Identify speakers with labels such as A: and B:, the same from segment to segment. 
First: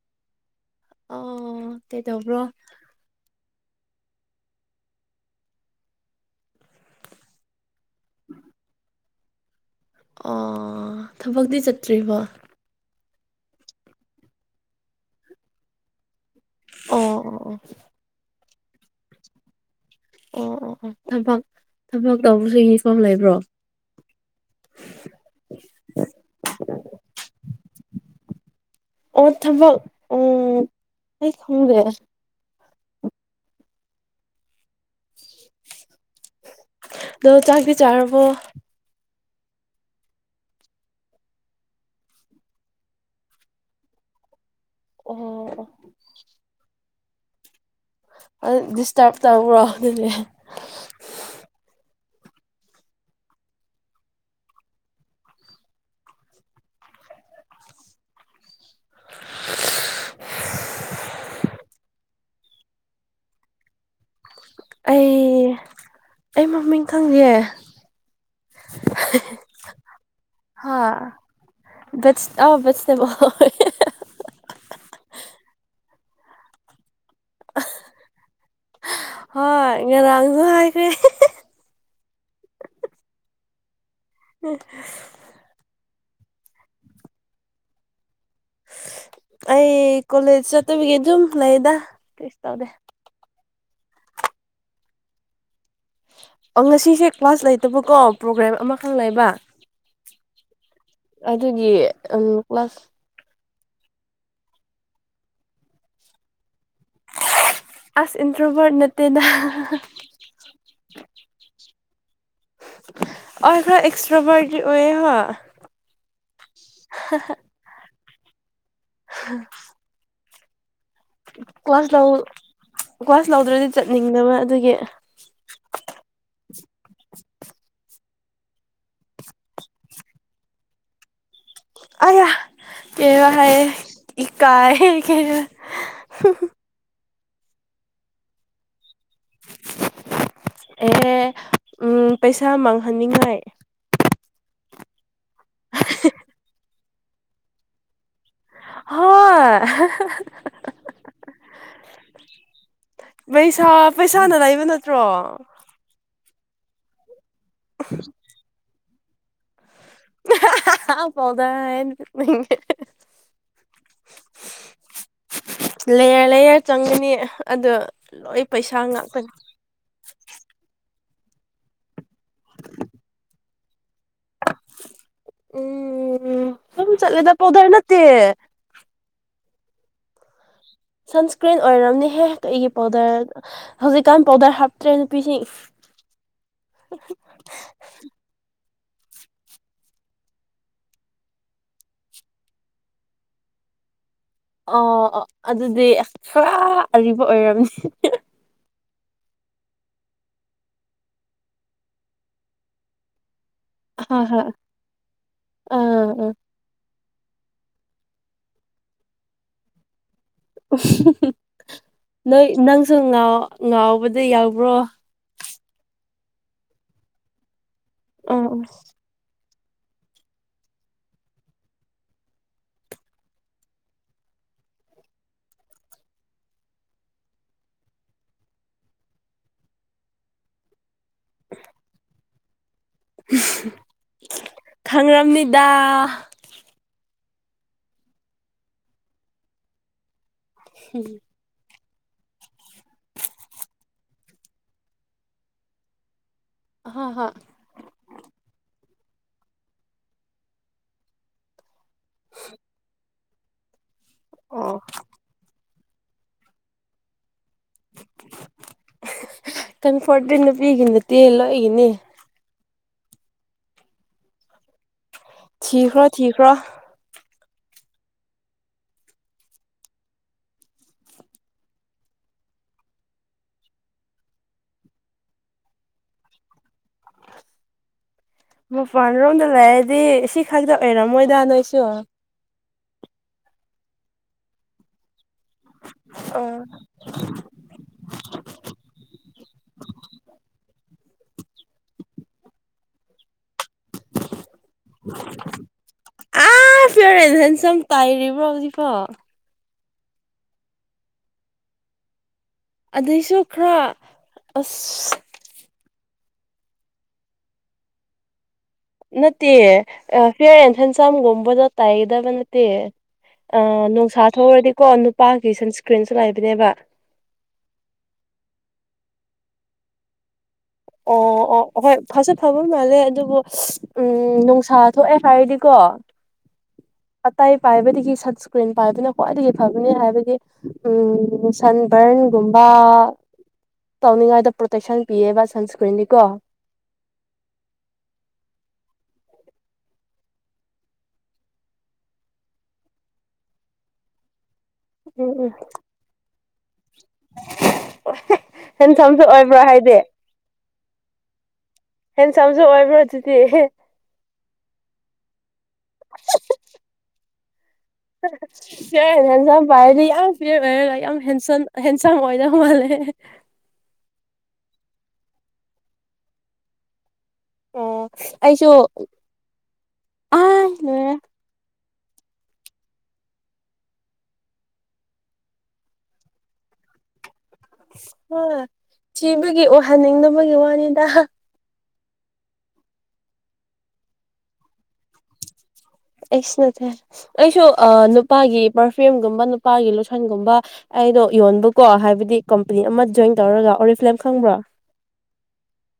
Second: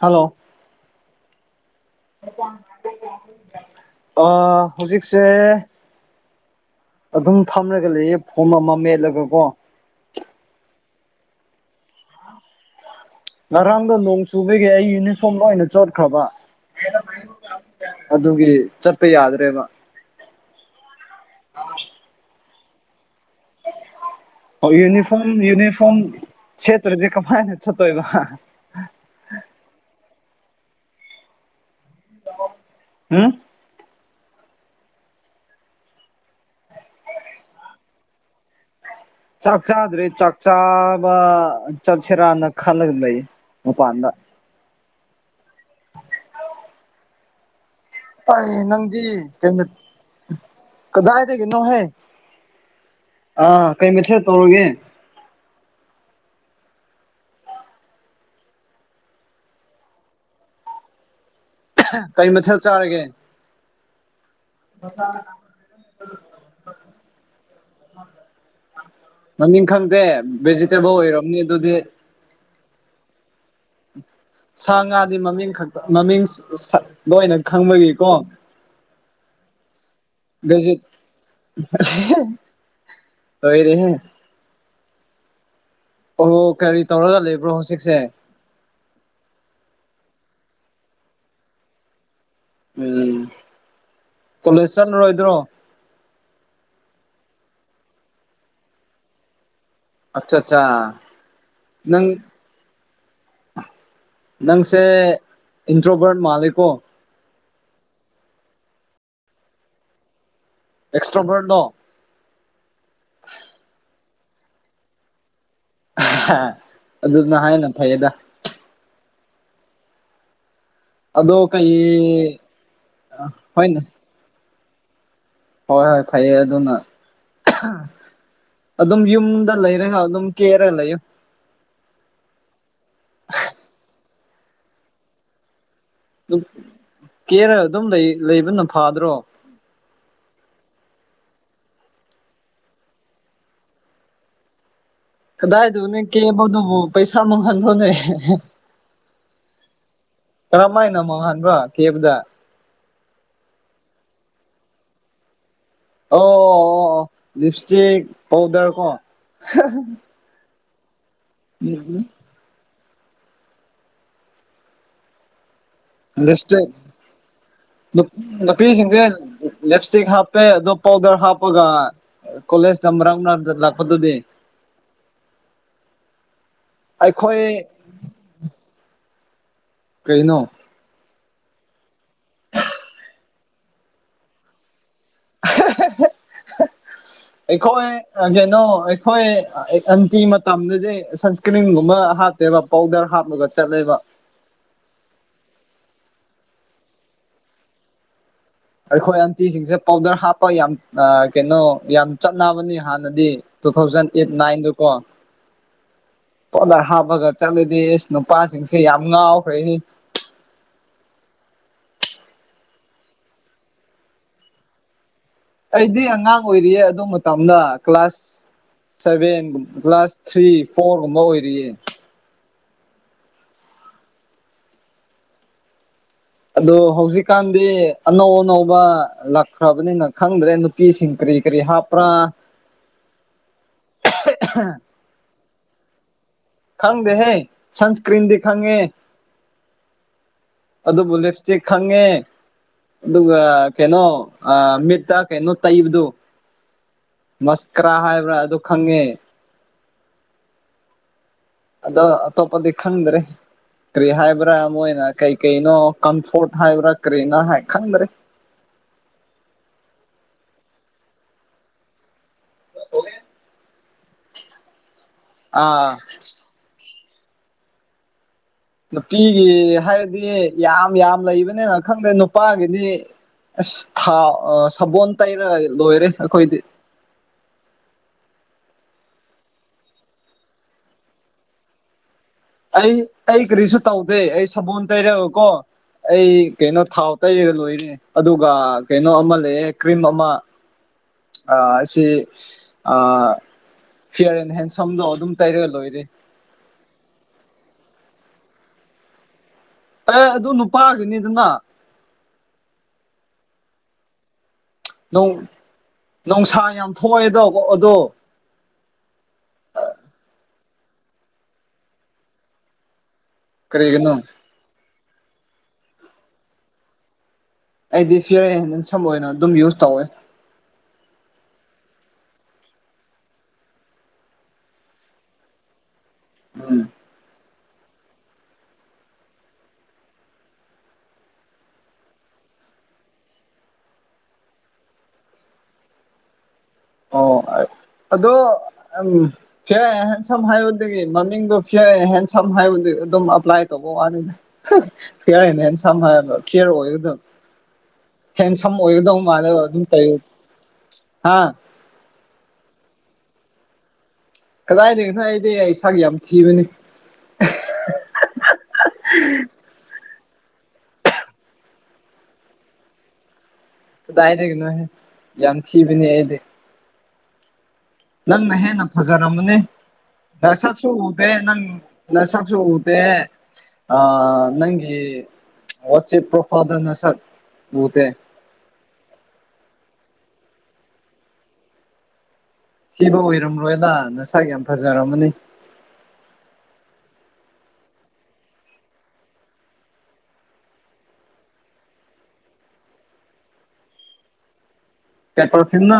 A: hello
B: ꯑꯣ ꯀꯩꯗꯧꯕ꯭ꯔꯣ
A: ꯑ ꯍꯧꯖꯤꯛꯁꯦ ꯑꯗꯨꯝ ꯐꯝꯂꯒ ꯂꯩꯌꯦ ꯐꯣꯝ ꯑꯃ ꯃꯦꯠꯂꯒꯀꯣ
B: ꯑꯣ ꯊꯕꯛꯇꯤ ꯆꯠꯇ꯭ꯔꯤꯕꯣ
A: ꯉꯔꯥꯡꯗ ꯅꯣꯡ ꯆꯨꯕꯒꯦ ꯑꯩ ꯌꯨꯅꯤꯐꯣꯔꯝ ꯂꯣꯏꯅ ꯆꯣꯠꯈ꯭ꯔꯕ
B: ꯑꯣ ꯑꯣ
A: ꯆꯠꯄꯦ ꯌꯥꯗ꯭ꯔꯦ ꯃꯥ
B: ꯑꯣ ꯑꯣ ꯑꯣ ꯊꯕꯛ ꯊꯕꯛ ꯇꯧꯕꯁꯨ ꯌꯐꯝ ꯂꯩꯕ꯭ꯔꯣ
A: ꯌꯨꯅꯤꯐꯣꯝ ꯌꯨꯅꯤꯐꯣꯝꯁꯇꯖ ꯀꯃꯥꯏꯅꯦ ꯆꯇꯗ
B: ꯑꯣ ꯊꯕꯛ ꯎ ꯑꯩ ꯈꯪꯗꯦ
A: ꯎꯝ
B: ꯑꯗꯣ ꯆꯥꯛꯗꯤ ꯆꯥꯔꯕꯣ
A: ꯆꯥꯛ ꯆꯥꯗ꯭ꯔꯦ ꯆꯥꯛ ꯆꯥꯕ ꯆꯠꯁꯤꯔꯅ ꯈꯜꯂꯒ ꯂꯩ ꯑꯄꯥ ꯑꯗ
B: ꯑꯣ ꯑꯣ
A: ꯑꯩꯥꯏ ꯅꯪꯗꯤ
B: ꯗꯤꯁꯇꯔꯕ
A: ꯀꯩ
B: ꯇꯧꯕ꯭ꯔꯣ ꯑꯗꯨꯗꯤ
A: ꯀꯗꯥꯏꯗꯒꯦꯅꯣꯍꯦ ꯑꯥ ꯀꯩ ꯃꯁ ꯇꯧꯔꯒꯦ
B: [inaudible]
A: ꯀꯔꯤ ꯃꯊꯦꯜ ꯆꯥꯔꯒꯦ
B: ꯑꯩ ꯑꯩ ꯃꯃꯤꯡ ꯈꯪꯗꯦ
A: ꯃꯃꯤꯡ ꯈꯪꯗꯦ ꯚꯦꯖꯤꯇꯦꯕꯜ ꯑꯣꯏꯔꯝꯅꯤ ꯑꯗꯨꯗꯤ
B: ꯑꯕꯁꯕꯣ
A: ꯁꯥ ꯉꯥꯗꯤ ꯃꯃꯤꯡ ꯈ ꯃꯃꯤꯡ ꯂꯣꯏꯅ ꯈꯪꯕꯒꯤꯀꯣ
B: ꯍꯣꯏ ꯉꯔꯥꯡꯁꯨ
A: ꯖꯤ
B: ꯍꯥꯏꯈ꯭ꯔꯦ
A: ꯂꯣꯏꯔꯦꯍꯦ
B: [inaudible]
A: ꯑꯣ ꯀꯔꯤ ꯇꯧꯔꯒ ꯂꯩꯕ꯭ꯔꯣ ꯍꯧꯖꯤꯛꯁꯦ
B: ꯑꯩ ꯀꯣꯂꯦꯖ ꯆꯠꯇꯕꯤꯒꯤ ꯑꯗꯨꯝ ꯂꯩꯗ ꯇꯧꯗꯦ
A: ꯎꯝ ꯀꯣꯂꯦꯖ ꯆꯠꯂꯔꯣꯏꯗ꯭ꯔꯣ
B: ꯑꯣ ꯉꯁꯤꯁꯦ ꯀ꯭ꯂꯥꯁ ꯂꯩꯇꯕꯀꯣ ꯄ꯭ꯔꯣꯒ꯭ꯔꯥꯝ ꯑꯃꯈꯛ ꯂꯩꯕ
A: ꯑꯠꯆꯥ ꯑꯠꯆꯥ
B: ꯑꯗꯨꯒꯤ
A: ꯅꯪ
B: ꯀ꯭ꯂꯥꯁ
A: ꯅꯪꯁꯦ ꯏꯟꯗ꯭ꯔꯣꯕꯔꯠ ꯃꯥꯂꯦꯀꯣ
B: ꯑꯁ ꯏꯟꯗ꯭ꯔꯣꯕꯔ ꯅꯠꯇꯦꯅ
A: ꯑꯦꯛꯁꯇ꯭ꯔꯣꯝꯕꯔ ꯅ
B: ꯑꯩ ꯑꯦꯛꯁꯇ꯭ꯔꯥꯕꯔ ꯑꯣꯏꯋꯌꯦ
A: ꯑꯗꯨꯗꯨꯅ ꯍꯥꯏꯅ ꯐꯩꯌꯦꯗ
B: [inaudible]
A: ꯑꯗꯣ
B: ꯀ꯭ꯂꯥꯁ ꯂꯧ
A: ꯀꯩ
B: ꯀ꯭ꯂꯥꯁ ꯂꯧꯗ꯭ꯔꯗꯤ
A: ꯍꯣꯏꯅꯦ
B: ꯆꯠꯅꯤꯡꯗꯕ ꯑꯗꯨꯒꯤ
A: ꯑꯗꯨꯣꯅ ꯑꯗꯨꯝ ꯌꯨꯝꯗ ꯂꯩꯔꯒ ꯑꯗꯨꯝ ꯀꯦꯔ ꯂꯩꯨ
B: ꯑꯔꯌꯥ ꯀ ꯍꯥꯏ ꯏꯀꯑ ꯀ
A: ꯀꯦꯔ ꯑꯗꯨꯝ ꯂꯩꯕꯅ ꯐꯥꯗ꯭ꯔꯣ
B: ꯑꯦ ꯎꯝ ꯄꯩꯁꯥ ꯃꯥꯡꯍꯟꯅꯤꯡꯉꯥꯏ
A: ꯀꯗꯥꯏꯗꯨ ꯅ ꯀꯕꯗꯨ ꯄꯩꯁꯥ ꯃꯉꯟꯊꯣꯅꯦ
B: ꯍꯣꯏ
A: ꯀꯔꯝꯥꯏꯅꯣ ꯑꯃꯣ ꯍꯥꯟꯕ꯭ꯔꯣ ꯀꯦꯕꯗ
B: ꯄꯩꯁꯥ ꯄꯩꯁꯥꯅ ꯂꯩꯕ ꯅꯠꯇ꯭ꯔꯣ
A: ꯑꯣ ꯑꯣ ꯑꯣ ꯂꯤꯞ ꯏꯁꯇꯤꯛ ꯄꯥꯎꯗꯔ ꯀꯣ
B: ꯄꯥꯎꯗꯥ ꯂꯩꯌꯥꯔ ꯂꯩꯔ
A: ꯂꯤꯞꯁꯇꯤꯛ
B: ꯆꯪꯒꯅꯤ ꯑꯗ ꯂꯣꯏ ꯄꯩꯁꯥ
A: ꯅꯨꯄꯤꯁꯤꯡꯁꯦ
B: ꯉꯥꯛꯀꯅꯤ
A: ꯂꯤꯞꯁꯇꯤꯛ ꯍꯥꯄꯦ ꯑꯗꯨꯣ ꯄꯥꯎꯗꯔ ꯍꯥꯄꯒ ꯀꯣꯦꯖ ꯅ ꯃꯔ ꯃ ꯂ ꯐꯗꯨꯗꯤ
B: ꯎꯝ ꯁꯨꯝ ꯆꯠꯂꯦꯗ
A: ꯑꯩꯈꯣꯏ
B: ꯄꯥꯎꯗꯔ ꯅꯠꯇꯦ
A: ꯀꯩꯅꯣ
B: ꯁꯟꯁꯀ꯭ꯔꯤꯟ ꯑꯣꯏꯔꯕꯝꯅꯤꯍꯦ ꯀꯩꯒꯤ ꯄꯥꯎꯗꯔ ꯍꯧꯖꯤꯛꯀꯥꯟ ꯄꯥꯎꯗꯔ ꯍꯥꯞ
A: ꯑꯩꯈꯣꯏ ꯑꯦꯖꯩꯅꯣ ꯑꯈꯣꯏ ꯑꯟꯇꯤ ꯃꯇꯝꯗꯁꯦ ꯁꯟꯁꯀ꯭ꯔꯤꯟꯒꯨꯝꯕ ꯍꯥꯞꯇꯦꯕ ꯄꯥꯎꯗꯔ ꯍꯥꯞꯂꯒ ꯆꯠꯂꯦꯕ
B: ꯑꯣ ꯑꯣ ꯑꯗꯨꯗꯤ ꯑꯁ ꯐꯥꯔ ꯑꯔꯤꯕ ꯑꯣꯏꯔꯝꯅꯤ
A: ꯑꯩꯈꯣꯏ ꯑꯟꯇꯤꯁꯤꯡꯁꯦ ꯄꯥꯎꯗꯔ ꯍꯥꯞꯄ ꯌꯥꯝ ꯀꯩꯅꯣ ꯌꯥꯝ ꯆꯠꯅꯕꯅꯤ ꯍꯥꯟꯅꯗꯤ ꯇꯨ ꯊꯥꯎꯖꯟ
B: ꯍꯣꯏ
A: ꯑꯩꯠ
B: ꯍꯣꯏ
A: ꯅꯥꯏꯟꯗꯀꯣ
B: ꯑꯥ ꯑꯥ
A: ꯄꯥꯎꯗꯔ ꯍꯥꯞ ꯄꯒ ꯆꯠꯂꯗꯤ ꯑꯁ ꯅꯨꯄꯥꯁꯤꯡꯁꯦ ꯌꯥꯝ ꯉꯥꯎꯈ꯭ꯔꯦꯍꯦ
B: ꯎꯝ ꯍꯨꯝ ꯍꯍ ꯅꯣꯏ ꯅꯪꯁꯨ ꯉꯥꯎ ꯉꯥꯎꯕꯗ ꯌꯥꯎꯕ꯭ꯔꯣ
A: ꯉꯥꯡ ꯑꯣꯏꯔꯤꯌꯦ ꯑꯗꯨ ꯃꯇꯝꯗ
B: ꯎꯝ
A: ꯀ꯭ꯂꯥꯁ
B: ꯎꯝ
A: ꯁꯚꯦꯟꯒꯨꯝꯕ ꯀ꯭ꯂꯥꯁ ꯊ꯭ꯔꯤ ꯐꯣꯔꯒꯨꯝꯕ ꯑꯣꯏꯔꯤꯌꯦ ꯑꯗꯣ ꯍꯧꯖꯤꯛꯀꯥꯟꯗꯤ ꯑꯅꯧ ꯑꯅꯧꯕ ꯂꯥꯛꯈ꯭ꯔꯕꯅꯤꯅ ꯈꯪꯗ꯭ꯔꯦ ꯅꯨꯄꯤꯁꯤꯡ ꯀꯔꯤ ꯀꯔꯤ ꯍꯥꯞꯄ꯭ꯔꯥ
B: ꯎꯡ ꯍꯍ ꯈꯪꯔꯝꯅꯤꯗ
A: ꯈꯪꯗꯦꯍꯦ ꯁꯟꯁꯀ꯭ꯔꯤꯟꯗꯤ ꯈꯪꯉꯦ ꯑꯗꯨꯕꯨ ꯂꯤꯞꯁꯇꯤꯛ ꯈꯪꯉꯦ ꯑꯗꯨꯒ ꯀꯩꯅꯣ ꯑꯥ ꯃꯤꯠꯇ ꯀꯩꯅꯣ ꯇꯩꯕꯗꯨ
B: ꯍ ꯍ
A: ꯃꯁꯀ꯭ꯔꯥ ꯍꯥꯏꯕ꯭ꯔꯥ ꯑꯗꯨ ꯈꯪꯉꯦ ꯑꯗꯣ ꯑꯇꯣꯞꯄꯗꯤ ꯈꯪꯗ꯭ꯔꯦ ꯀ꯭ꯔꯤ ꯍꯥꯏꯕ꯭ꯔꯥ ꯃꯣꯏꯅ ꯀꯩ ꯀꯩꯅꯣ ꯀꯝꯐꯣꯔꯠ ꯍꯥꯏꯕ꯭ꯔꯥ ꯀꯔꯤꯅꫭ ꯍꯥꯏ ꯈꯪꯗ꯭ꯔꯦ
B: ꯀꯝꯐꯣꯔꯇꯤ ꯅꯨꯄꯤꯒꯤ ꯅꯠꯇꯦ ꯂꯣꯏꯒꯤꯅ‌ꯦ
A: [unintelligible] ꯑꯥ
B: ꯊꯤꯈ꯭ꯔꯣ ꯊꯤꯈ꯭ꯔꯣ
A: ꯅꯨꯄꯤꯒꯤ ꯍꯥꯏꯔꯗꯤ ꯌꯥꯝ ꯌꯥꯝ ꯂꯩꯕꯅꯦꯕ ꯈꯪꯗꯦ ꯅꯨꯄꯥꯒꯤꯗꯤ ꯑꯁ ꯊꯥꯎ ꯁꯕꯣꯟ ꯇꯩꯔꯒ ꯂꯣꯏꯔꯦ ꯑꯩꯈꯣꯏꯗꯤ
B: [inaudible] ꯃꯄꯥꯜ ꯔꯣꯝꯗ ꯂꯩꯔꯗꯤ ꯁꯤ ꯈꯛꯇ ꯑꯣꯏꯔꯝꯃꯣꯏꯗ ꯅꯣꯏꯁꯨ
A: ꯑꯩ ꯑꯩ ꯀꯔꯤꯁꯨ ꯇꯧꯗꯦ ꯑꯩ ꯁꯕꯣꯜ ꯇꯩꯔꯦꯒꯀꯣ ꯑꯩ ꯀꯩꯅꯣ ꯊꯥꯎ ꯇꯩꯔꯒ ꯂꯣꯏꯔꯦ ꯑꯗꯨꯒ ꯀꯩꯅꯣ ꯑꯃ ꯂꯩꯑꯦ ꯀ꯭ꯔꯤꯝ ꯑꯃ ꯑꯥ ꯁꯤ ꯑꯥ ꯐꯤꯌꯥꯔ ꯑꯦꯟ ꯍꯦꯟꯁꯝꯗꯣ ꯑꯗꯨꯝ ꯇꯩꯔꯒ ꯂꯣꯏꯔꯦ
B: ꯑꯥ ꯐꯤꯌꯔ ꯑꯦꯟ ꯍꯦꯟꯁꯝ ꯇꯥꯏꯔꯤꯕ꯭ꯔꯣ ꯍꯧꯖꯤꯛꯐꯥꯎ
A: ꯑꯦ ꯑꯗꯨ ꯅꯨꯄꯥꯒꯤꯅꯤꯗꯅ
B: ꯑꯗꯨꯏꯁꯨ ꯈꯔ ꯑꯁ
A: ꯅꯨꯡꯁꯥ ꯌꯥꯝ ꯊꯣꯛꯑꯦꯗꯣ ꯑꯗꯣ
B: ꯅꯠꯇꯦ ꯑ ꯐꯦꯔ ꯑꯦꯟ ꯍ‌ꯦꯟꯁꯝꯒꯨꯝꯕꯗꯣ ꯇꯩꯒꯗꯕ ꯅꯠꯇꯦ ꯑꯥ
A: ꯀꯔꯤꯒꯤꯅꯣ
B: ꯅꯨꯡꯁꯥ ꯊꯣꯛꯔꯗꯤꯀꯣ ꯅꯨꯄꯥꯒꯤ ꯁꯟꯁꯀ꯭ꯔꯤꯟꯁꯨ ꯂꯩꯕꯅꯦꯕ
A: ꯑꯩꯗꯤ ꯐꯤꯌꯔ ꯑꯦꯟ ꯍꯦꯟꯁꯝ ꯑꯣꯏꯅ ꯑꯗꯨꯝ ꯌꯨꯁ ꯇꯧꯋꯦ
B: ꯑꯣ ꯑꯣ ꯍꯣꯏ ꯐꯁꯨ ꯐꯕ ꯃꯥꯜꯂꯦ ꯑꯗꯨꯕꯨ ꯎꯝ ꯅꯨꯡꯁꯥ ꯊꯣꯛꯑꯦ ꯍꯥꯏꯔꯗꯤꯀꯣ [unintelligible]
A: ꯎꯝ
B: ꯇꯩ ꯄꯥꯏꯕꯗꯒꯤ ꯁꯟꯁꯀ꯭ꯔꯤꯟ ꯄꯥꯏꯕꯅ ꯈ꯭ꯋꯥꯏꯗꯒꯤ ꯐꯕꯅꯤ ꯍꯥꯏꯕꯗꯤ ꯎꯝ ꯁꯟꯕꯔꯟ ꯒꯨꯝꯕ ꯇꯧꯅꯤꯡꯉꯥꯏꯗ ꯄ꯭ꯔꯣꯇꯦꯛꯁꯟ ꯄꯤꯌꯦꯕ ꯁꯟꯁꯀ꯭ꯔꯤꯟꯗꯤꯀꯣ
A: ꯑꯣ ꯑ ꯑꯗꯣ ꯎꯝ ꯐꯤꯔ ꯑꯦꯟ ꯍꯦꯟꯁꯝ ꯍꯥꯏꯕꯗꯒꯤ ꯃꯃꯤꯡꯗꯨ ꯐꯤꯔ ꯑꯦꯍꯦꯟ ꯁꯝ ꯍꯥꯏꯕ ꯑꯗꯨꯝ ꯑꯄ꯭ꯂꯥꯏ ꯇꯧ ꯋꯥꯅꯤꯗ ꯍꯍ
B: ꯎꯝ
A: ꯐꯤꯔ
B: ꯎꯝ
A: ꯑꯦꯟ ꯍ‌ꯦꯟꯁꯝ ꯍꯥꯏꯕ ꯐꯤꯌꯔ ꯑꯣꯏ ꯍꯦꯟ ꯁꯝ ꯑꯣꯏꯒꯗꯧ
B: ꯍꯦꯟꯁꯝꯁꯨ ꯑꯣꯏꯕ꯭ꯔꯣ
A: ꯃꯥꯜꯂ‌ꯦꯕ ꯑꯗꯨꯝ
B: ꯍꯥꯏꯗꯤ
A: ꯇꯩ ꯍꯥ
B: ꯍꯦꯟꯁꯝꯁꯨ ꯑꯣꯏꯕ꯭ꯔꯣ ꯑꯗꯨꯗꯤ
A: ꯀꯗꯥꯏꯗꯒꯤꯅꫭ ꯑꯩꯗꯤ ꯁꯛ ꯌꯥꯝ ꯊꯤꯕꯅꯤ ꯑꯍ
B: ꯐꯤꯌꯔ ꯑꯦꯟ ꯍꯦꯟꯁꯝ ꯄꯥꯏꯔꯗꯤ ꯌꯥꯝ ꯐꯤꯌꯔ ꯑꯣꯏꯔꯒ ꯌꯥꯝ ꯍꯦꯟꯁꯟ ꯍꯦꯟꯁꯝ ꯑꯣꯏꯗꯧ ꯃꯥꯜꯂꯦ
A: ꯀꯗꯥꯏꯗꯒꯤꯅꯣꯍꯦ ꯌꯥꯝ ꯊꯤꯕꯅꯤ ꯑꯩꯗꯤ
B: ꯑꯣ
A: ꯅꯪꯅ
B: ꯑꯩꯁꯨ
A: ꯍꯦꯟꯅ ꯐꯖꯔꯝꯃꯅꯤ
B: ꯑꯥ
A: ꯅꯁꯛꯁꯨ
B: ꯂꯣꯏꯔꯦ
A: ꯎꯗꯦ ꯅꯪ ꯅꯁꯛꯁꯨ ꯎꯗꯦ ꯑꯥ ꯅꯪꯒꯤ ꯋꯥꯆꯦꯞ ꯄ꯭ꯔꯣꯐꯥꯏꯜꯗ ꯅꯁꯛ ꯎꯗꯦ
B: ꯍꯣꯏ ꯊꯤꯕꯒꯤ ꯎꯍꯟꯅꯤꯡꯗꯅꯕꯒꯤ ꯋꯥꯅꯤꯗ
A: ꯁꯤꯕ ꯑꯣꯏꯔꯝꯔꯣꯏꯗ ꯅꯁꯥꯒꯤ ꯌꯥꯝ ꯐꯖꯔꯝꯃꯅꯤ
B: ꯑꯩꯁꯨ ꯅꯠꯇꯦ ꯑꯩꯁꯨ ꯅꯨꯄꯥꯒꯤ ꯄꯔꯐ꯭ꯌꯨꯝꯒꯨꯝꯕ ꯅꯨꯄꯥꯒꯤ ꯂꯨꯁꯟꯒꯨꯝꯕ ꯗꯣ ꯌꯣꯟꯕꯀꯣ ꯍꯥꯏꯕꯗꯤ ꯀꯝꯄꯅꯤ ꯑꯃ ꯖꯣꯏꯟ ꯇꯧꯔꯒ ꯑꯣꯔꯤ ꯐꯂꯦꯝ ꯈꯪꯕ꯭ꯔꯣ
A: ꯀꯦꯄ꯭ꯔꯣꯁꯤꯅ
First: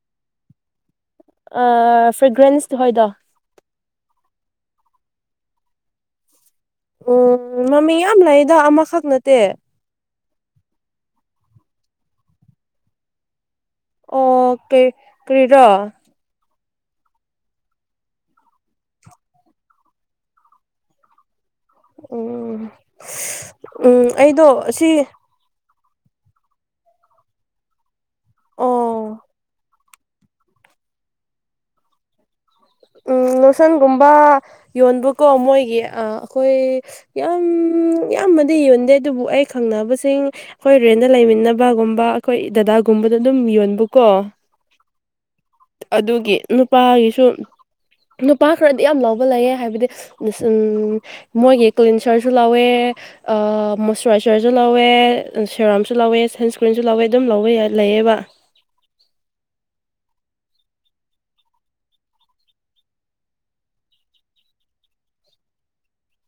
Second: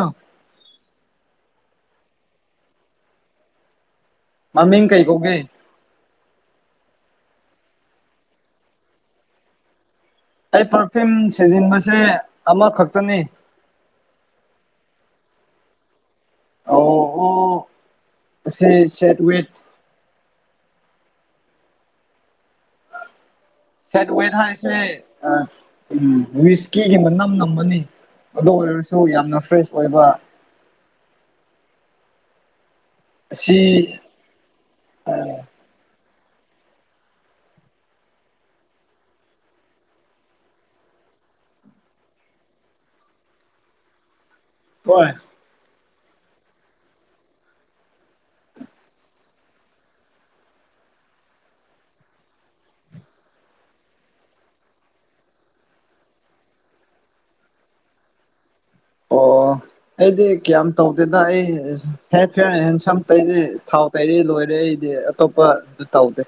B: ꯐ꯭ꯔꯦꯒ꯭ꯔꯦꯟꯁꯇ ꯍꯣꯏꯗꯣ
A: ꯑꯃꯤꯡ ꯀꯩꯀꯣꯒꯦ
B: ꯎꯝ ꯃꯃꯤ ꯌꯥꯝ ꯂꯩꯗ ꯑꯃꯈꯛ ꯅꯠꯇꯦ
A: ꯑꯩ ꯄꯔꯐꯤꯌꯨꯝ ꯁꯤꯖꯤꯟꯕꯁꯦ ꯑꯃꯈꯛꯇꯅꯤ
B: ꯑꯣ ꯀꯦ ꯀ꯭ꯔꯔꯤꯔꯥ
A: ꯑꯣ ꯑꯣꯁꯦ ꯁꯦꯠꯋꯦꯠ
B: ꯎꯝ ꯎꯝ
A: ꯁꯦꯠ ꯋꯦ ꯊꯥ
B: ꯑꯩꯗꯣ
A: ꯏꯦ
B: ꯑꯁꯤ
A: ꯑ ꯎꯝ ꯋꯤꯁꯀꯤꯒꯤ ꯃꯅꯝ ꯅꯝꯕꯅꯤ ꯑꯗꯨ ꯑꯣꯏꯔꯁꯨ
B: ꯑꯣ
A: ꯌꯥꯝꯅ ꯐ꯭ꯔꯦꯁ ꯑꯣꯏꯕ
B: ꯎꯝ
A: ꯑꯁꯤ
B: ꯂꯣꯁꯟꯒꯨꯝꯕ ꯌꯣꯟꯕꯀꯣ ꯃꯣꯏꯒꯤ ꯑ ꯑꯩꯈꯣꯏ ꯌꯥꯝ ꯏꯌꯥꯝꯕꯗꯤ ꯌꯣꯟꯗꯦ ꯑꯗꯨꯕꯨ ꯑꯩ ꯈꯪꯅꯕꯁꯤꯡ ꯑꯩꯈꯣꯏ ꯔꯦꯟꯗ ꯂꯩ ꯇꯃꯤꯠꯅꯕꯒꯨꯝꯕ ꯑꯩꯈꯣꯏ ꯗꯗꯥꯒꯨꯝꯕꯗ ꯑꯗꯨꯝ ꯌꯣꯟꯕꯀꯣ
A: ꯍꯣꯏ
B: ꯑꯗꯨꯒꯤ ꯅꯨꯄꯥꯒꯤꯁꯨ ꯅꯨꯄꯥ ꯈꯔꯗꯤ ꯌꯥꯝ ꯂꯕ ꯂꯩꯑ ꯍꯥꯏꯕꯗꯤ ꯎ ꯃꯣꯏꯒꯤ ꯀ꯭ꯂꯤꯟꯁꯔꯁꯨ ꯂꯧꯥꯎꯋꯦ ꯃꯣꯏꯆꯔꯥꯏꯖꯔꯁꯨ ꯂꯧꯋꯦ ꯁꯦꯔꯥꯝꯁꯨ ꯂꯧꯋꯦ ꯁꯟꯁꯀ꯭ꯔꯤꯟꯁꯨ ꯂꯧꯋꯦ ꯑꯗꯨꯝ ꯂꯧꯕ ꯂꯩꯦ ꯑꯦꯕ
A: ꯑꯣ ꯑꯩꯗꯤ ꯀꯌꯥꯝ ꯇꯧꯗꯦꯗ ꯑꯩ ꯍꯦ ꯍꯦ ꯁꯝ ꯇꯩꯔ ꯊꯥꯎ ꯇꯩꯔ ꯂꯣꯏꯔꯦ ꯑꯩꯗꯤ ꯑꯇꯣꯞꯄ ꯑꯗꯨ ꯇꯥꯎꯗꯦ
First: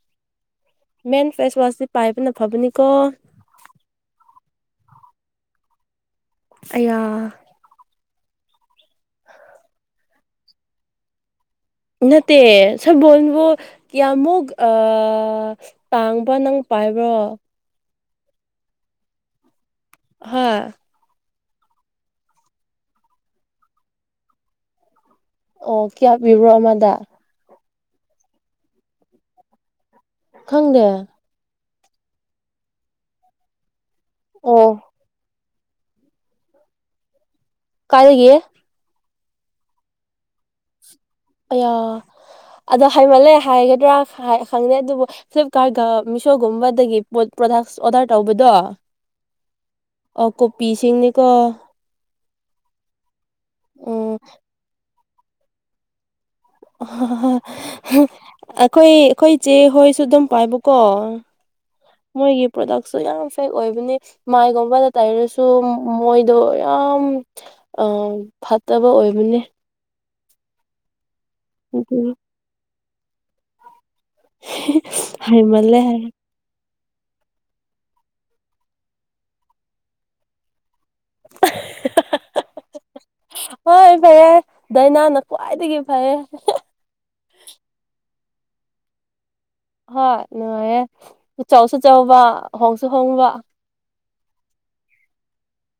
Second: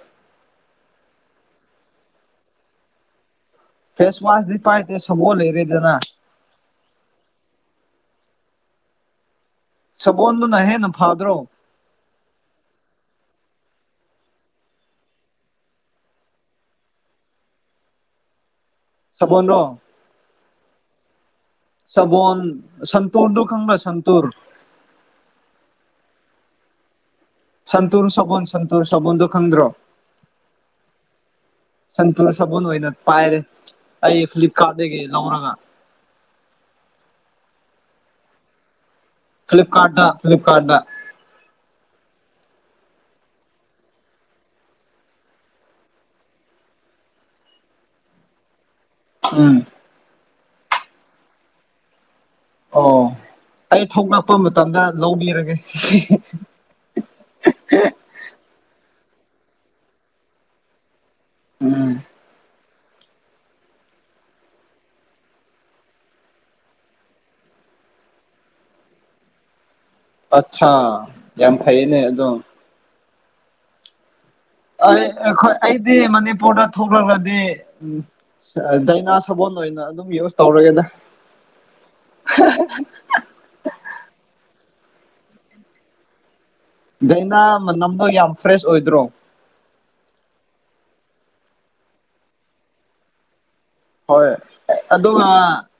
B: ꯃꯦꯟ ꯐꯦꯁ ꯋꯥꯁꯁꯤ ꯄꯥꯏꯕꯅ ꯐꯕꯅꯤꯀꯣ
A: ꯐꯦꯁ ꯋꯥꯁ ꯄꯥꯏꯇ ꯁꯣ ꯂꯩꯔꯦꯗꯅ
B: ꯑ
A: ꯁꯕꯣꯟ ꯑꯗꯨ ꯅꯍꯦ ꯅ ꯐꯗ꯭ꯔꯣ
B: ꯅꯠꯇꯦ ꯁꯕꯣꯜꯕꯨ ꯀꯌꯥꯃꯨꯛ ꯇꯥꯡꯕ ꯅꯪ ꯄꯥꯏꯕ꯭ꯔꯣ
A: ꯁꯕꯅꯣ
B: ꯍꯥ
A: ꯁꯕꯣꯟ ꯁꯟꯇꯨꯔꯗꯨ ꯈꯪꯕ꯭ꯔ ꯁꯟꯇꯨꯔ
B: ꯑꯣ ꯀꯌꯥ ꯄꯤꯕ꯭ꯔꯣ ꯑꯃꯗ
A: ꯁꯟꯇꯨꯔ ꯁꯣꯟ ꯁꯟꯇꯨꯔ ꯁꯣꯟꯗꯨ ꯈꯪꯗ꯭ꯔꯣ
B: ꯈꯪꯗꯦ
A: ꯁꯟꯇꯨꯔ ꯁꯥꯕꯨꯜ ꯑꯣꯏꯅ ꯄꯥꯏꯔꯦ ꯑꯩ
B: ꯑꯣ
A: ꯐ꯭ꯂꯤꯞꯀꯥꯔꯠꯇꯗꯒꯤ ꯂꯧꯔꯒ
B: ꯀꯂꯒꯤ
A: ꯐꯤꯂꯤꯞꯀꯥꯔꯥ ꯐꯤꯂꯤꯞꯀꯥꯔ
B: ꯑꯣꯌꯥ ꯑꯗꯣ ꯍꯥꯏꯃꯜꯂꯦ ꯍꯥꯏꯒꯗ꯭ꯔꯥ ꯈꯪꯗꯦ ꯑꯗꯨꯕꯨ ꯐ꯭ꯂꯤꯞꯀꯥꯔꯠꯒ ꯃꯤꯁꯣꯒꯨꯝꯕꯗꯒꯤ ꯄꯣꯠ ꯄ꯭ꯔꯗꯛꯁ ꯑꯣꯔꯗꯔ ꯇꯧꯕꯗꯣ
A: ꯎꯝ
B: ꯑ ꯀꯣꯄꯤꯁꯤꯡꯅꯤꯀꯣ
A: ꯑꯣ ꯑꯩ
B: ꯎꯝ
A: ꯊꯣꯛꯂꯛꯄ ꯃꯇꯝꯗ ꯂꯤꯔꯒꯦ
B: ꯑꯩꯈꯣꯏ ꯑꯩꯈꯣꯏ ꯆꯦ ꯍꯣꯏꯁꯨ ꯑꯗꯨꯝ ꯄꯥꯏꯕꯀꯣ
A: ꯎꯝ [inaudible]
B: ꯃꯣꯏꯒꯤ ꯄ꯭ꯔꯗꯛꯁꯨ ꯌꯥꯝ ꯐꯦꯛ ꯑꯣꯏꯕꯅꯤ ꯃꯥꯏꯒꯨꯝꯕꯗ ꯇꯥꯏꯔꯁꯨ ꯃꯣꯏꯗꯣ ꯌꯥꯝ ꯑ ꯐꯠꯇꯕ ꯑꯣꯏꯕꯅꯦ
A: ꯑꯆꯥꯥ ꯌꯥꯝꯦꯝ ꯈꯩꯅꯦ
B: ꯑꯗꯨꯒꯤ
A: ꯑꯗꯨꯣ ꯑꯩ ꯑꯩꯈꯣꯏ
B: ꯍꯩꯃꯜꯂꯦ
A: ꯑꯩꯗꯤ
B: ꯍꯥꯏ
A: ꯃꯅꯤꯄꯨꯔꯗ ꯆꯥꯊꯣꯛꯂꯛꯒꯗꯤ ꯎ ꯗꯥꯏꯅꯥ ꯁꯥꯕꯣꯣꯟ ꯑꯣꯏꯅ ꯑꯗꯨꯝ ꯌꯨꯁ ꯇꯧꯔꯒꯦꯗ [unintelligible] [inaudible]
B: ꯍꯣꯏ ꯐꯩꯌꯦ ꯗꯥꯏꯅꯥꯅ ꯈ꯭ꯋꯥꯏꯗꯒꯤ ꯐꯩ
A: ꯑꯩꯅ ꯃꯅꯝꯗꯣ ꯌꯥꯝ ꯐ꯭ꯔꯦꯁ ꯑꯣꯏꯗ꯭ꯔꯣ
B: ꯍꯣꯏ ꯅꯨꯡꯉꯥꯏꯌꯦꯦ ꯆꯥꯎꯁꯨ ꯆꯥꯎꯕ ꯍꯣꯡꯁꯨ ꯍꯣꯡꯕ
A: ꯍꯣꯏ ꯑꯗꯨꯒ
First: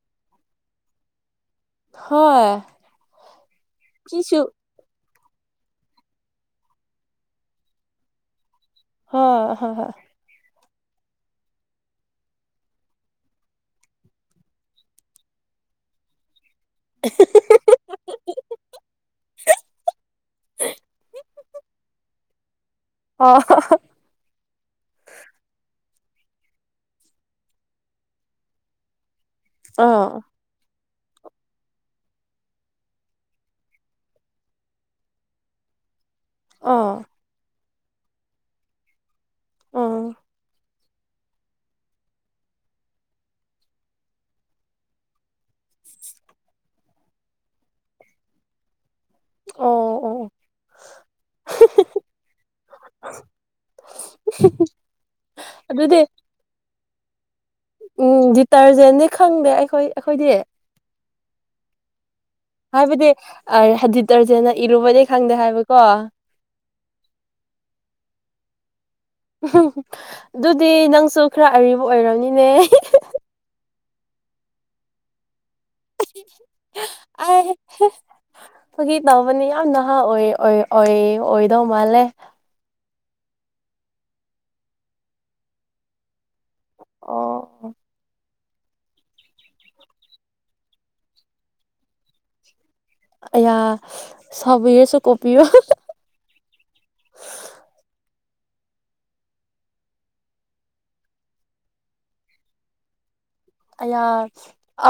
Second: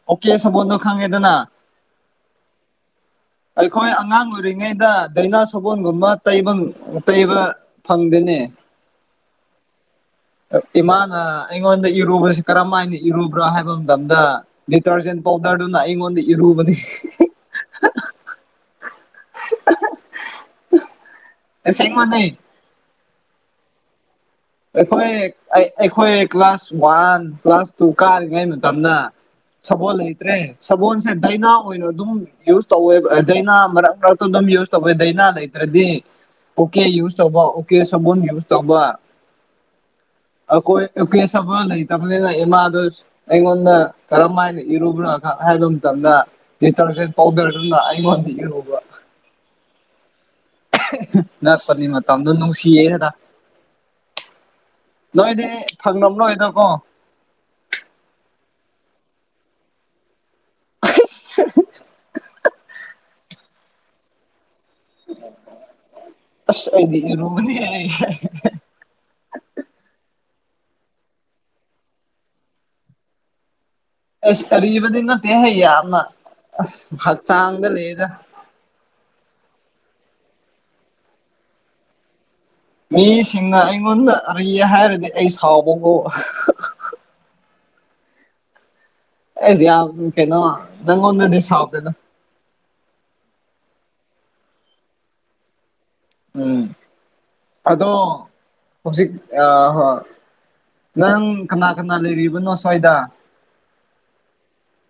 A: ꯑꯣꯀꯦ ꯁꯒꯣꯜꯗꯣ ꯈꯪꯉꯦꯗꯅ
B: ꯍꯣꯏ
A: ꯑꯩꯈꯣꯏ ꯑꯉꯥꯡ
B: ꯄꯤꯁꯨ
A: ꯑꯣꯏꯔꯤꯉꯩꯗ ꯗꯥꯏꯅꯥ ꯁꯣꯕꯣꯟꯒꯨꯝꯕ ꯇꯩꯕ ꯇꯩꯕ ꯐꯪꯗꯅꯦ
B: ꯍ ꯍ ꯍ [unintelligible] [inaudible]
A: ꯏꯃꯥꯅ ꯑꯩꯉꯣꯟꯗ ꯏꯔꯨꯕꯁꯤ ꯀꯔꯝ ꯍꯥꯏꯅ ꯏꯔꯨꯕ꯭ꯔꯥ ꯍꯥꯏꯕ ꯃꯇꯝꯗ ꯗꯤꯇꯔꯖꯦꯟ ꯄꯥꯎꯗꯔꯗꯨꯅ ꯑꯩꯉꯣꯟꯗ ꯏꯔ ꯃꯗꯤ [unintelligible] [inaudible] ꯑꯦꯁꯥꯏꯃꯅꯦꯦ
B: ꯑ [unintelligible] [inaudible]
A: ꯑꯩꯈꯣꯏ ꯑꯩꯈꯣꯏ ꯀ꯭ꯂꯥꯁ ꯋꯥꯟ ꯀ꯭ꯂꯥꯁ ꯇꯨ ꯀꯥꯔꯤꯉꯩ ꯃꯇꯝꯅ ꯁꯕꯣꯜ
B: ꯑꯥ
A: ꯂꯩꯇ꯭ꯔꯦ ꯁꯕꯣꯜꯁꯦ ꯗꯥꯅꯥ ꯑꯣꯏꯅ ꯑꯗꯨꯝ ꯌꯨꯁ ꯇꯧꯋꯦ ꯗꯥꯏꯅꯥ ꯃꯔꯛ ꯃꯔꯛꯇ ꯑꯗꯨꯝ ꯌꯨꯁ ꯇꯧꯋꯦ ꯗꯥꯅꯥ ꯂꯩꯇ꯭ꯔ ꯗꯤ ꯑꯣꯀꯦ
B: ꯑꯥ
A: ꯌꯨꯁ ꯇꯧꯕ ꯑꯣꯀꯦ ꯁꯒꯣꯜ ꯌꯨꯁ ꯇꯧꯕ
B: ꯑꯥ
A: ꯣꯏ ꯀꯦꯕ ꯂꯩꯇꯕꯅꯤꯅ ꯏꯃꯥꯗ ꯑꯩꯉꯣꯟꯗ ꯀꯔꯝ ꯍꯥꯏꯅ ꯏꯔꯨꯕ꯭ꯔꯥ ꯍꯥꯏꯕ ꯝꯅ ꯄꯥꯎꯗꯔ ꯑꯩꯉꯣꯟꯗꯨꯕ
B: ꯑꯣ ꯑꯣ [inaudible]
A: ꯅꯄꯅꯤ ꯃꯗꯅꯨꯡꯁꯤ ꯌꯦꯦ ꯍꯥꯏꯗ ꯅꯣꯏꯗꯤ
B: ꯑꯗꯨꯗꯤ
A: ꯐꯪꯅꯕ ꯅꯣꯏꯗꯀꯣ
B: ꯎꯝ ꯗꯤꯇꯔꯖꯦꯅꯤ ꯈꯪꯗꯦ ꯑꯩꯈꯣꯏ ꯑꯩꯈꯣꯏꯗꯤ
A: [unintelligible] [inaudible]
B: ꯍꯥꯏꯕꯗꯤ ꯑ ꯍꯗ ꯇꯔꯖꯅ
A: ꯑꯁꯗꯤꯔꯨꯕꯅꯤ ꯍꯥꯏ
B: ꯑꯗꯨꯗꯤ ꯅꯪꯁꯨ ꯈꯔ ꯑꯔꯤꯕ ꯑꯣꯏꯔꯕꯝꯅꯤꯅꯦ
A: ꯑꯦꯁ ꯀꯔꯤꯔꯤꯕꯗꯤ ꯅꯠꯇꯦ ꯍꯥꯏꯩ ꯌꯥꯝꯅ
B: ꯑꯩ
A: ꯍꯛꯆꯥꯡꯗ ꯂꯩꯗ
B: ꯐꯥꯒꯤ ꯇꯧꯕꯅꯤ ꯌꯥꯝ ꯅꯍꯥ ꯑꯣꯏ ꯑꯣꯏ ꯑꯣꯏꯗꯧ ꯃꯥꯜꯂꯦ
A: ꯃꯤꯁꯤꯡꯅ ꯑꯩꯉꯣꯟꯗ ꯑꯔꯤ ꯍꯥꯏꯔꯗꯤ ꯑꯩ ꯁꯥꯎꯕꯕꯨ
B: ꯑꯣ
A: ꯑꯦꯁ ꯌꯥ ꯀꯩꯅꯣ ꯅꯪꯉꯣꯣꯟ ꯅꯁꯗꯅ
B: ꯌꯥ ꯁꯁꯨ ꯀꯣꯄꯤꯤ ꯑꯣ
A: ꯎꯝ ꯑꯗꯣ ꯍꯧꯖꯤꯛ ꯑ ꯅꯪ ꯀꯅꯥ ꯀꯅꯥ ꯂꯩꯔꯤꯕꯅꯣ ꯁ꯭ꯋꯥꯏꯗ
B: ꯑ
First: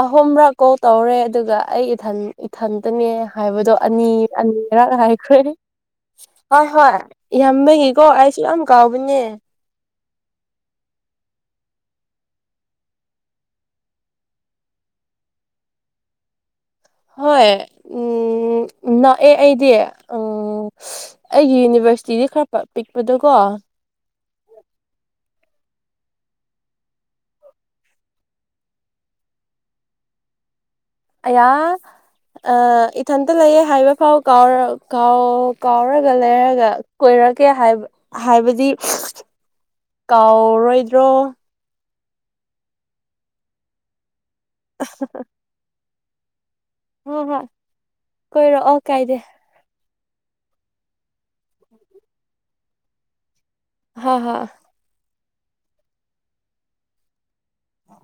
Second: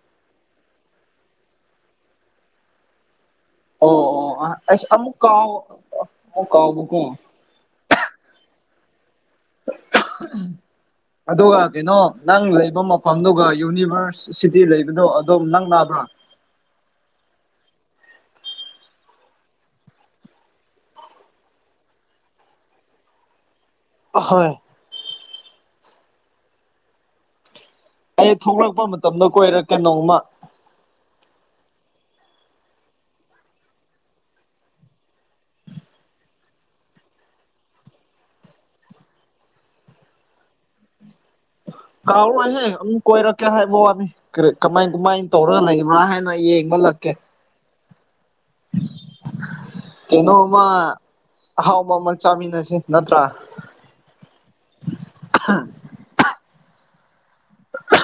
B: ꯑꯍꯨꯝꯕ꯭ꯔꯥ ꯀꯣꯜ ꯇꯧꯔꯦ ꯑꯗꯨꯒ ꯑꯩ ꯏꯊꯟꯇꯅꯦ ꯍꯥꯏꯕꯗꯣ
A: ꯑꯣ
B: ꯑꯅꯤ
A: ꯑꯣ ꯑꯁ
B: ꯑꯅꯤꯔꯛ
A: ꯑꯃꯨꯛ
B: ꯍꯥꯏꯈ꯭ꯔꯦ
A: ꯀꯥꯎ ꯑꯃꯨꯛ
B: ꯍꯣꯏ ꯍꯣꯏ
A: ꯀꯥꯎꯕꯀꯣ
B: ꯏꯌꯥꯝꯕꯒꯤ ꯀꯣ ꯑꯩꯁꯨ ꯌꯥꯝ ꯀꯥꯎꯕꯅꯦ
A: ꯑꯗꯨꯒ ꯀꯩꯅꯣ ꯅꯪ ꯂꯩꯕ ꯃꯐꯝꯗꯨꯒ ꯌꯨꯅꯤꯚꯔꯁ ꯁꯤꯇꯤ ꯂꯩꯕꯗꯣ ꯑꯗꯨꯝ ꯅꯪ ꯅꯥꯕ꯭ꯔꯥ
B: ꯍꯣꯏ ꯎꯝ ꯅ ꯑꯦ ꯑꯩꯗꯤ ꯎꯝ ꯑꯣ ꯑꯩꯒꯤ ꯌꯨꯅꯤꯚꯔꯁꯤꯇꯤꯗꯤ ꯈꯔ ꯄꯤꯛꯄꯗꯣꯀꯣ
A: ꯍꯣꯏ ꯑꯩ ꯊꯣꯛꯂꯛꯄ ꯃꯇꯝꯗ ꯀꯣꯏꯔꯦ ꯀꯩꯅꯣꯝꯃ
B: ꯌꯥ ꯑ ꯏꯊꯟꯇ ꯂꯩꯌꯦꯦ ꯍꯥꯏꯕ ꯐꯥꯎ ꯀꯔ ꯀꯥꯎꯔꯒ ꯂꯩꯔꯒ ꯀ ꯍꯥꯏꯔꯒꯦ ꯍꯥꯏꯕ ꯍꯥꯏꯕꯗꯤ ꯀꯥꯎꯔꯣꯏꯗ꯭ꯔꯣ
A: ꯀꯥꯎꯔꯣꯏꯁꯦ ꯑꯗꯨꯝ ꯀꯣꯏꯔꯛꯀꯦ ꯍꯥꯏꯕ ꯋꯥꯅꯤ ꯀꯃꯥꯏ ꯀꯃꯥꯏꯅ ꯇꯧꯔꯒ ꯂꯩꯕ꯭ꯔꯥ ꯍꯥꯏꯅꯣ ꯑꯩ
B: ꯍ ꯍꯣꯏ ꯀꯣꯏꯔꯛꯑꯣ ꯀꯥꯏꯗꯦ
A: ꯀꯩꯅꯣꯃ ꯑꯍꯥꯎꯕ ꯑꯃ ꯆꯥꯃꯤꯟꯅꯁꯤ ꯅꯠꯇ꯭ꯔꯥ
B: ꯍ ꯍ
A: ꯑ
B: ꯑ